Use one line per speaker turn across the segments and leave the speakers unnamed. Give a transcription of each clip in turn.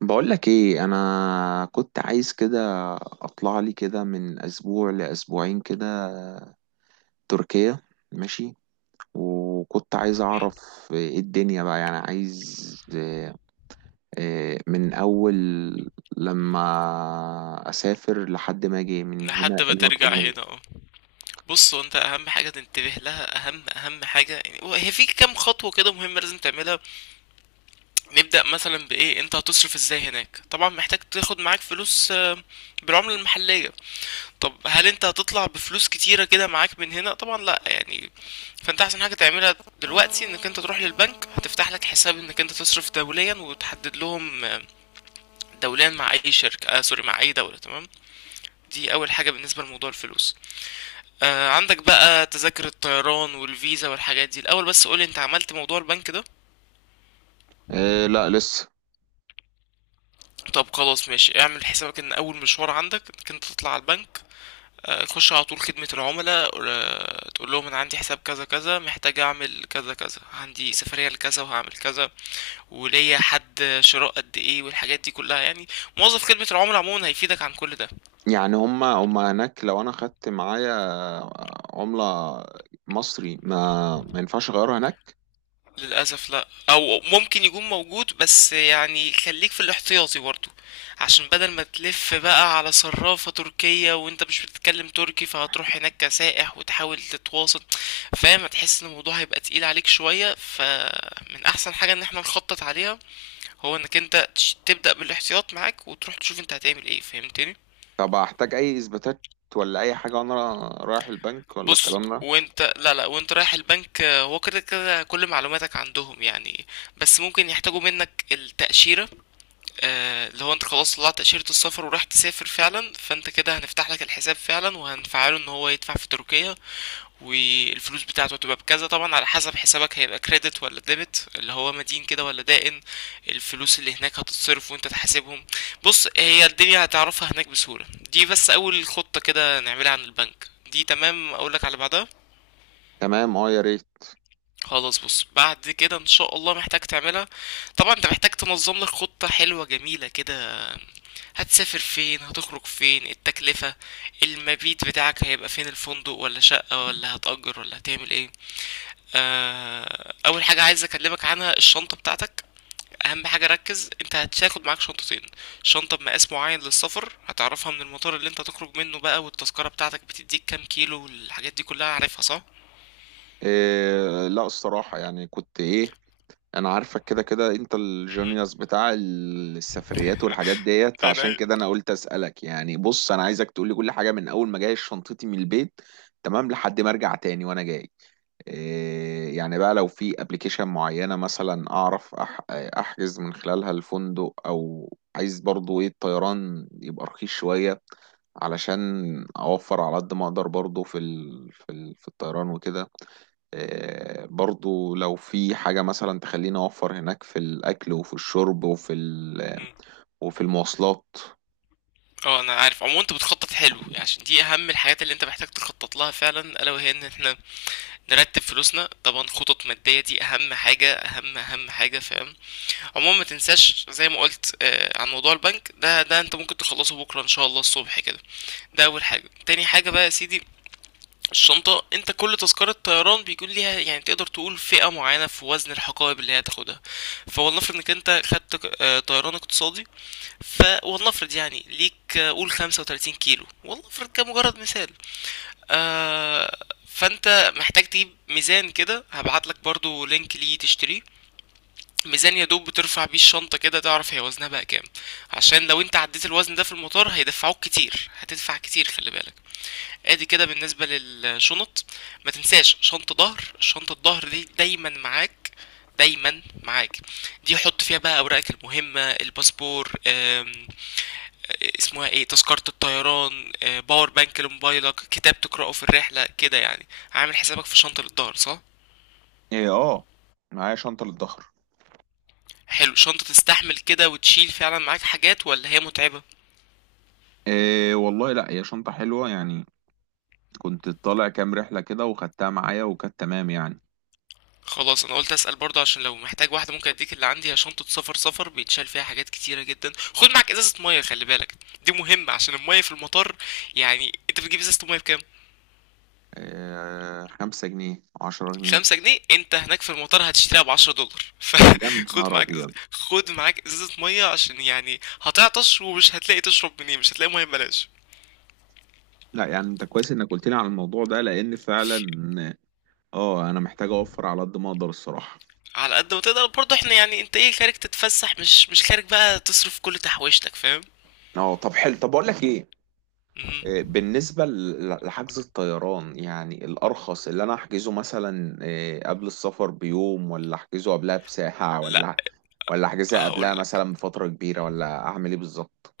بقولك ايه، انا كنت عايز كده اطلع لي كده من اسبوع لاسبوعين كده تركيا. ماشي. وكنت عايز
مم.
اعرف ايه الدنيا بقى، يعني عايز إيه، إيه من اول لما اسافر لحد ما اجي من هنا
لحد ما
إيه المطلوب
ترجع هنا،
مني.
اه. بص، هو انت اهم حاجه تنتبه لها، اهم اهم حاجه يعني هي في كام خطوه كده مهمه لازم تعملها. نبدا مثلا بايه؟ انت هتصرف ازاي هناك؟ طبعا محتاج تاخد معاك فلوس بالعمله المحليه. طب هل انت هتطلع بفلوس كتيره كده معاك من هنا؟ طبعا لا يعني. فانت احسن حاجه تعملها دلوقتي انك انت تروح للبنك، هتفتح لك حساب انك انت تصرف دوليا، وتحدد لهم دوليا مع اي شركه، سوري، مع اي دوله، تمام. دي اول حاجه بالنسبه لموضوع الفلوس. عندك بقى تذاكر الطيران والفيزا والحاجات دي الاول، بس قولي، انت عملت موضوع البنك ده؟
إيه لا لسه.
طب خلاص، ماشي، اعمل حسابك ان اول مشوار عندك انك انت تطلع على البنك. تخش على طول خدمة العملاء، تقول لهم انا عندي حساب كذا كذا، محتاج اعمل كذا كذا، عندي سفرية لكذا وهعمل كذا، وليا حد شراء قد ايه والحاجات دي كلها يعني. موظف خدمة العملاء عموما هيفيدك عن كل ده.
يعني هما هناك لو انا خدت معايا عملة مصري ما ينفعش اغيرها هناك؟
للأسف لا، أو ممكن يكون موجود بس يعني خليك في الاحتياطي برضو، عشان بدل ما تلف بقى على صرافة تركية وانت مش بتتكلم تركي، فهتروح هناك كسائح وتحاول تتواصل، فاهم؟ هتحس ان الموضوع هيبقى تقيل عليك شوية، فمن أحسن حاجة ان احنا نخطط عليها، هو انك انت تبدأ بالاحتياط معاك، وتروح تشوف انت هتعمل ايه، فهمتني؟
طب هحتاج اي اثباتات ولا اي حاجه وانا رايح البنك ولا
بص،
الكلام ده؟
وانت، لا لا، وانت رايح البنك، هو كده كده كل معلوماتك عندهم يعني، بس ممكن يحتاجوا منك التأشيرة. اللي هو انت خلاص طلعت تأشيرة السفر وراح تسافر فعلا، فانت كده هنفتح لك الحساب فعلا وهنفعله ان هو يدفع في تركيا، والفلوس بتاعته هتبقى بكذا، طبعا على حسب حسابك هيبقى كريدت ولا ديبت، اللي هو مدين كده ولا دائن. الفلوس اللي هناك هتتصرف وانت تحاسبهم. بص، هي الدنيا هتعرفها هناك بسهولة. دي بس اول خطة كده نعملها عن البنك، دي تمام؟ اقولك على بعدها.
تمام، اه يا ريت.
خلاص، بص، بعد كده ان شاء الله محتاج تعملها. طبعا انت محتاج تنظم لك خطة حلوة جميلة كده، هتسافر فين، هتخرج فين، التكلفة، المبيت بتاعك هيبقى فين، الفندق ولا شقة ولا هتأجر ولا هتعمل ايه. اول حاجة عايز اكلمك عنها الشنطة بتاعتك. اهم حاجة ركز، انت هتاخد معاك شنطتين، شنطة بمقاس معين للسفر هتعرفها من المطار اللي انت تخرج منه بقى، والتذكرة بتاعتك بتديك كام كيلو والحاجات دي كلها، عارفها صح؟
إيه لا الصراحه، يعني كنت ايه، انا عارفك كده كده انت
مهم.
الجونيوس بتاع السفريات والحاجات ديت، فعشان
عينيا.
كده انا قلت اسالك. يعني بص انا عايزك تقول لي كل حاجه من اول ما جاي شنطتي من البيت تمام لحد ما ارجع تاني وانا جاي. إيه يعني بقى، لو في ابلكيشن معينه مثلا اعرف احجز من خلالها الفندق، او عايز برضو ايه الطيران يبقى رخيص شويه علشان اوفر على قد ما اقدر، برضو في ال في الطيران وكده. برضو لو في حاجة مثلا تخليني أوفر هناك في الأكل وفي الشرب وفي وفي المواصلات.
اه، انا عارف عموما انت بتخطط حلو يعني، عشان دي اهم الحاجات اللي انت محتاج تخطط لها فعلا، الا وهي ان احنا نرتب فلوسنا، طبعا خطط مادية دي اهم حاجة، اهم اهم حاجة، فاهم؟ عموما ما تنساش زي ما قلت عن موضوع البنك ده، ده انت ممكن تخلصه بكرة ان شاء الله الصبح كده. ده اول حاجة، تاني حاجة بقى يا سيدي، الشنطة، انت كل تذكرة طيران بيكون ليها يعني، تقدر تقول فئة معينة في وزن الحقائب اللي هي هتاخدها. فولنفرض انك انت خدت طيران اقتصادي، فولنفرض يعني ليك قول 35 كيلو، ولنفرض كمجرد مثال. فانت محتاج تجيب ميزان كده، هبعت لك برضو لينك ليه تشتريه، ميزان يا دوب بترفع بيه الشنطة كده تعرف هي وزنها بقى كام. عشان لو انت عديت الوزن ده في المطار هيدفعوك كتير، هتدفع كتير، خلي بالك. ادي كده بالنسبة للشنط. ما تنساش شنطة ظهر، شنطة الظهر دي دايما معاك، دايما معاك. دي حط فيها بقى اوراقك المهمة، الباسبور، اسمها ايه، تذكرة الطيران، باور بانك لموبايلك، كتاب تقرأه في الرحلة كده يعني. عامل حسابك في شنطة للظهر، صح؟
إيه، اه، معايا شنطة للظهر.
حلو، شنطة تستحمل كده وتشيل فعلا معاك حاجات ولا هي متعبة؟
إيه والله، لا هي شنطة حلوة يعني، كنت طالع كام رحلة كده وخدتها معايا وكانت تمام يعني.
خلاص، انا قلت اسأل برضه عشان لو محتاج واحدة ممكن اديك اللي عندي، هي شنطة سفر سفر بيتشال فيها حاجات كتيرة جدا. خد معاك ازازة مية، خلي بالك، دي مهمة عشان المية في المطار. يعني انت بتجيب ازازة المية بكام؟
إيه، خمسة جنيه عشرة جنيه.
خمسة جنيه؟ انت هناك في المطار هتشتريها بعشرة دولار،
يا
فخد
نهار
معاك،
أبيض!
خد معاك ازازة مية عشان يعني هتعطش، ومش هتلاقي تشرب منين، مش هتلاقي مية ببلاش.
لا يعني انت كويس انك قلت لي على الموضوع ده، لان فعلا
في-
اه انا محتاج اوفر على قد ما اقدر الصراحة.
على قد ما تقدر برضه، احنا يعني انت ايه، خارج تتفسح، مش خارج بقى تصرف كل تحويشتك، فاهم؟
اه طب حلو، طب بقول لك ايه،
مم.
بالنسبة لحجز الطيران، يعني الأرخص اللي أنا أحجزه مثلا إيه، قبل السفر بيوم ولا أحجزه قبلها بساعة
لا،
ولا ولا أحجزها قبلها
هقولك،
مثلا بفترة كبيرة، ولا أعمل إيه بالظبط؟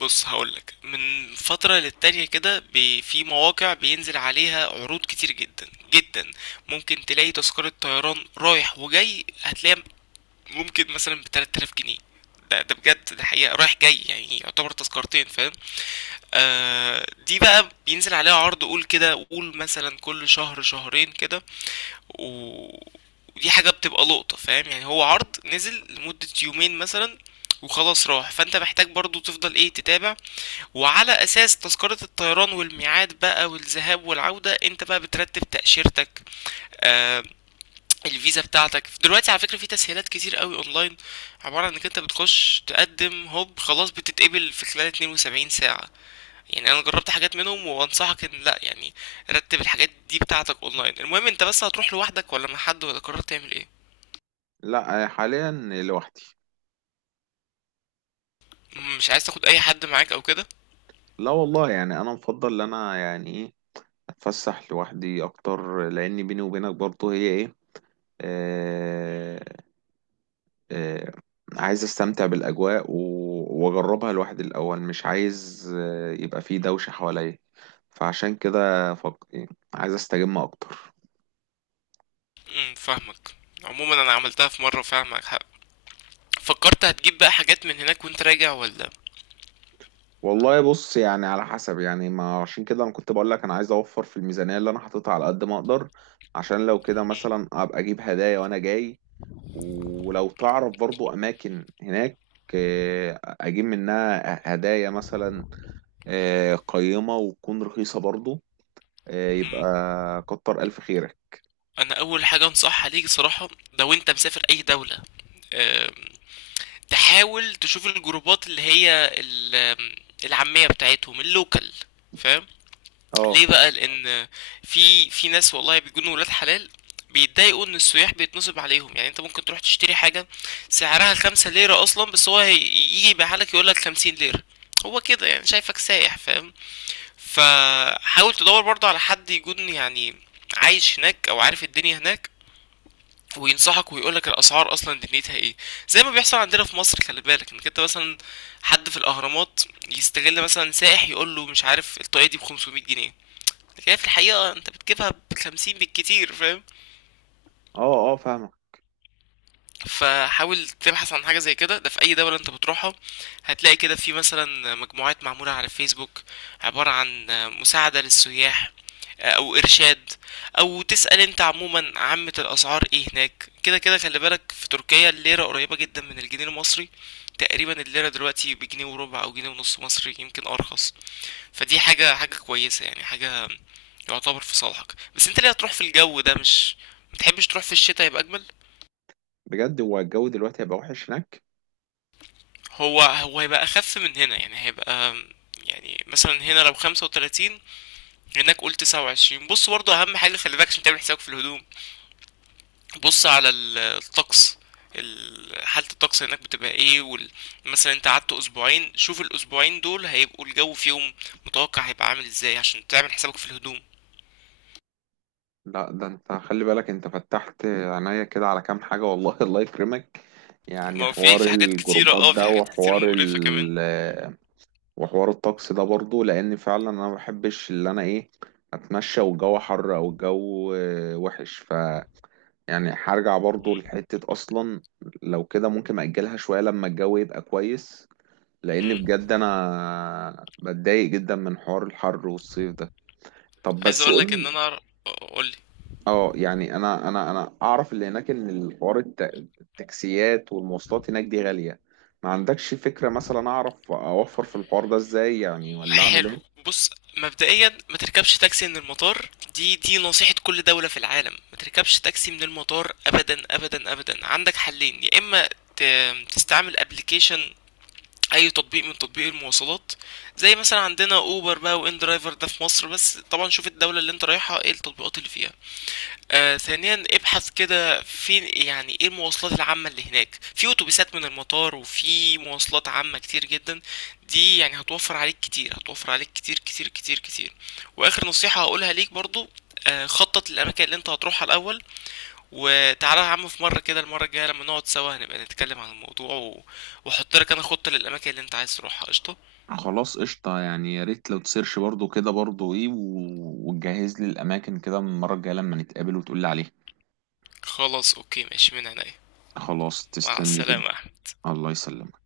بص هقولك، من فترة للتانية كده، في مواقع بينزل عليها عروض كتير جدا جدا. ممكن تلاقي تذكرة طيران رايح وجاي، هتلاقيها ممكن مثلًا ب3000 جنيه. ده بجد، ده حقيقة رايح جاي يعني يعتبر تذكرتين، فاهم؟ دي بقى بينزل عليها عرض قُل كده، قُل مثلًا كل شهر شهرين كده، و ودي حاجة بتبقى لقطة، فاهم؟ يعني هو عرض نزل لمدة يومين مثلًا وخلاص راح، فأنت محتاج برضه تفضل إيه تتابع، وعلى أساس تذكرة الطيران والميعاد بقى والذهاب والعودة أنت بقى بترتب تأشيرتك. آآ الفيزا بتاعتك دلوقتي، على فكرة، في تسهيلات كتير قوي اونلاين، عبارة عن انك انت بتخش تقدم هوب خلاص بتتقبل في خلال 72 ساعة. يعني انا جربت حاجات منهم وانصحك ان لا يعني، رتب الحاجات دي بتاعتك اونلاين. المهم، انت بس هتروح لوحدك ولا مع حد ولا قررت تعمل ايه؟
لا حاليا لوحدي.
مش عايز تاخد اي حد معاك او كده؟
لا والله، يعني أنا مفضل إن أنا يعني إيه أتفسح لوحدي أكتر، لأن بيني وبينك برضه هي إيه، آه، آه، عايز استمتع بالاجواء واجربها لوحدي الاول، مش عايز يبقى فيه دوشه حواليا، فعشان كده عايز استجم اكتر.
فاهمك، عموما انا عملتها في مرة، فاهمك حق. فكرت هتجيب بقى حاجات من هناك وانت راجع ولا؟
والله بص، يعني على حسب، يعني ما عشان كده انا كنت بقول لك انا عايز اوفر في الميزانيه اللي انا حاططها على قد ما اقدر، عشان لو كده مثلا ابقى اجيب هدايا وانا جاي. ولو تعرف برضو اماكن هناك اجيب منها هدايا مثلا قيمة وتكون رخيصة برضو
مم.
يبقى كتر ألف خيرك.
انا اول حاجة انصحها ليك صراحة، لو انت مسافر اي دولة، تحاول تشوف الجروبات اللي هي العامية بتاعتهم، اللوكال، فاهم؟
اه
ليه بقى؟ لان في ناس والله بيكونوا ولاد حلال، بيتضايقوا ان السياح بيتنصب عليهم، يعني انت ممكن تروح تشتري حاجة سعرها خمسة ليرة اصلا، بس هو يجي يبيعها لك يقول لك خمسين ليرة. هو كده يعني شايفك سايح، فاهم؟ فحاول تدور برضه على حد يكون يعني عايش هناك او عارف الدنيا هناك، وينصحك ويقول لك الاسعار اصلا دنيتها ايه. زي ما بيحصل عندنا في مصر، خلي بالك انك انت مثلا، حد في الاهرامات يستغل مثلا سائح يقول له مش عارف، الطاقيه دي ب 500 جنيه، لكن هي في الحقيقه انت بتجيبها ب 50 بالكتير، فاهم؟
اه، فاهمك.
فحاول تبحث عن حاجه زي كده، ده في اي دوله انت بتروحها هتلاقي كده في مثلا مجموعات معموله على الفيسبوك، عباره عن مساعده للسياح او ارشاد، او تسأل انت عموما عامة الاسعار ايه هناك. كده كده خلي بالك، في تركيا الليرة قريبة جدا من الجنيه المصري، تقريبا الليرة دلوقتي بجنيه وربع او جنيه ونص مصري، يمكن ارخص. فدي حاجة حاجة كويسة يعني، حاجة يعتبر في صالحك. بس انت ليه هتروح في الجو ده؟ مش متحبش تروح في الشتاء يبقى اجمل؟
بجد هو الجو دلوقتي هيبقى وحش هناك؟
هو هيبقى اخف من هنا يعني، هيبقى يعني مثلا هنا لو 35، هناك قول 29. بص، برضه اهم حاجة خلي بالك عشان تعمل حسابك في الهدوم، بص على الطقس، حالة الطقس هناك بتبقى ايه، مثلا انت قعدت اسبوعين، شوف الاسبوعين دول هيبقوا الجو فيهم متوقع هيبقى عامل ازاي، عشان تعمل حسابك في الهدوم.
لا ده انت خلي بالك، انت فتحت عينيا كده على كام حاجة والله الله يكرمك.
ما
يعني
هو
حوار
في حاجات كتيرة،
الجروبات
اه، في
ده،
حاجات كتير
وحوار
مقرفة كمان.
وحوار الطقس ده برضو، لأن فعلا أنا ما بحبش اللي أنا إيه أتمشى والجو حر، أو الجو وحش، ف يعني هرجع برضو
مم.
لحتة أصلا. لو كده ممكن أجلها شوية لما الجو يبقى كويس، لان
مم.
بجد انا بتضايق جدا من حوار الحر والصيف ده. طب
عايز
بس
اقول
قول
لك
لي،
ان انا، قولي،
اه يعني انا اعرف اللي هناك ان الحوار التاكسيات والمواصلات هناك دي غالية. ما عندكش فكرة مثلا اعرف اوفر في الحوار ده ازاي، يعني ولا اعمل
حلو،
ايه؟
بص، مبدئيا ما تركبش تاكسي من المطار، دي نصيحة كل دولة في العالم، ما تركبش تاكسي من المطار ابدا ابدا ابدا. عندك حلين، يا اما تستعمل ابلكيشن، اي تطبيق من تطبيق المواصلات، زي مثلا عندنا اوبر بقى وان درايفر، ده في مصر بس طبعا، شوف الدولة اللي انت رايحها ايه التطبيقات اللي فيها. ثانيا، ابحث كده فين يعني ايه المواصلات العامة اللي هناك، في اتوبيسات من المطار وفي مواصلات عامة كتير جدا، دي يعني هتوفر عليك كتير، هتوفر عليك كتير كتير كتير كتير. واخر نصيحة هقولها ليك برضو، خطط للأماكن اللي أنت هتروحها الأول، وتعالى يا عم في مرة كده المرة الجاية لما نقعد سوا هنبقى نتكلم عن الموضوع وأحط لك أنا خطة للأماكن اللي أنت عايز تروحها، قشطة.
خلاص قشطة، يعني يا ريت لو تسيرش برضو كده برضو ايه وتجهز لي الأماكن كده من المرة الجاية لما نتقابل وتقول لي عليها.
خلاص أوكي ماشي، من عينيا.
خلاص
مع
تسلم لي كده.
السلامة يا أحمد.
الله يسلمك.